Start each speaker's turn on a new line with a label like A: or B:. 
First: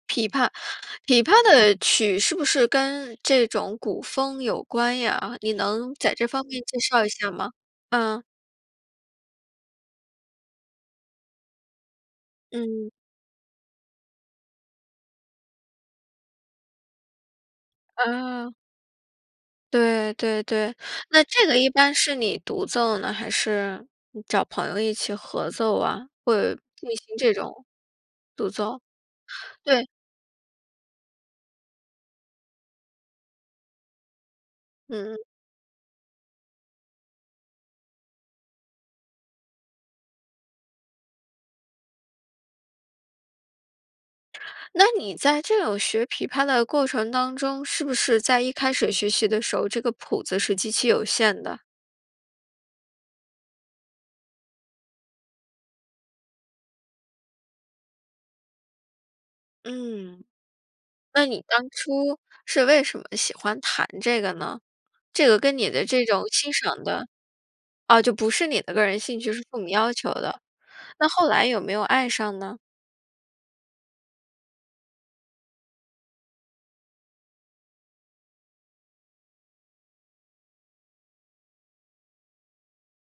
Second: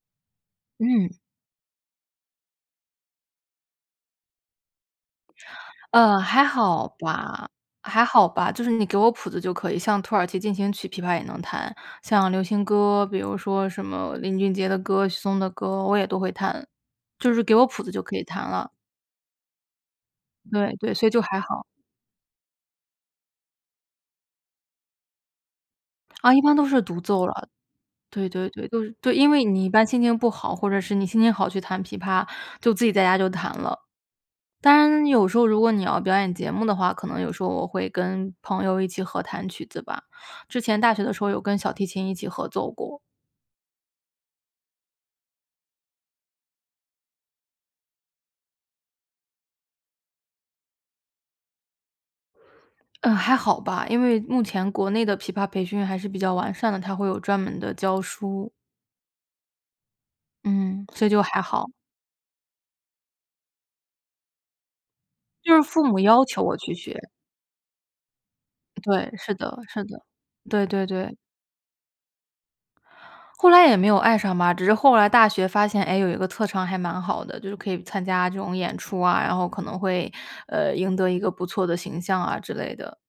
A: 琵琶，
B: 嗯。
A: 琵琶的曲是不是跟这种古风有关呀？你能在
B: 呃，
A: 这
B: 还
A: 方面介
B: 好
A: 绍一下
B: 吧，
A: 吗？
B: 还
A: 嗯。
B: 好吧。就是你给我谱子就可以，像《土耳其进行曲》琵琶也能弹，像流行
A: 嗯。
B: 歌，比如说什么林俊杰的歌，许嵩的歌，我也都会弹，就是给我谱子就可以弹
A: 啊。
B: 了。
A: 对，对，
B: 对，
A: 对。
B: 对，所以就
A: 那
B: 还
A: 这个
B: 好。
A: 一般是你独奏呢，还是找朋友一起合奏啊？
B: 啊，一
A: 会
B: 般都是
A: 进
B: 独
A: 行
B: 奏
A: 这
B: 了。
A: 种
B: 对，对，
A: 独
B: 对，
A: 奏？
B: 都是对，因为你一般
A: 对。
B: 心情不好，或者是你心情好去弹琵琶，就自己在家就弹了。当然
A: 嗯。
B: 有时候如果你要表演节目的话，可能有时候我会跟朋友一起合弹曲子吧，之前大学的时候有跟小提琴一起合作过。
A: 那你在这种学琵琶的过程当中，是不是在一开始学习的时候，这个谱子是极其有限的？
B: 呃，还好吧，因为目前国内的琵琶培训还是比较完善的，它会有专门的教书。
A: 嗯。
B: 嗯，所以就
A: 那
B: 还
A: 你当
B: 好。
A: 初是为什么喜欢弹这个呢？这个
B: 就
A: 跟
B: 是
A: 你
B: 父
A: 的
B: 母
A: 这种
B: 要求
A: 欣
B: 我去
A: 赏
B: 学。
A: 的哦，就不是你的个人
B: 对，
A: 兴趣，
B: 是
A: 是
B: 的，
A: 父母
B: 是
A: 要
B: 的。
A: 求的。
B: 对，对，
A: 那
B: 对。
A: 后来有没有爱上呢？
B: 后来也没有爱上吧，只是后来大学发现，诶，有一个特长还蛮好的，就是可以参加这种演出啊，然后可能会，呃，赢得一个不错的形象啊之类的。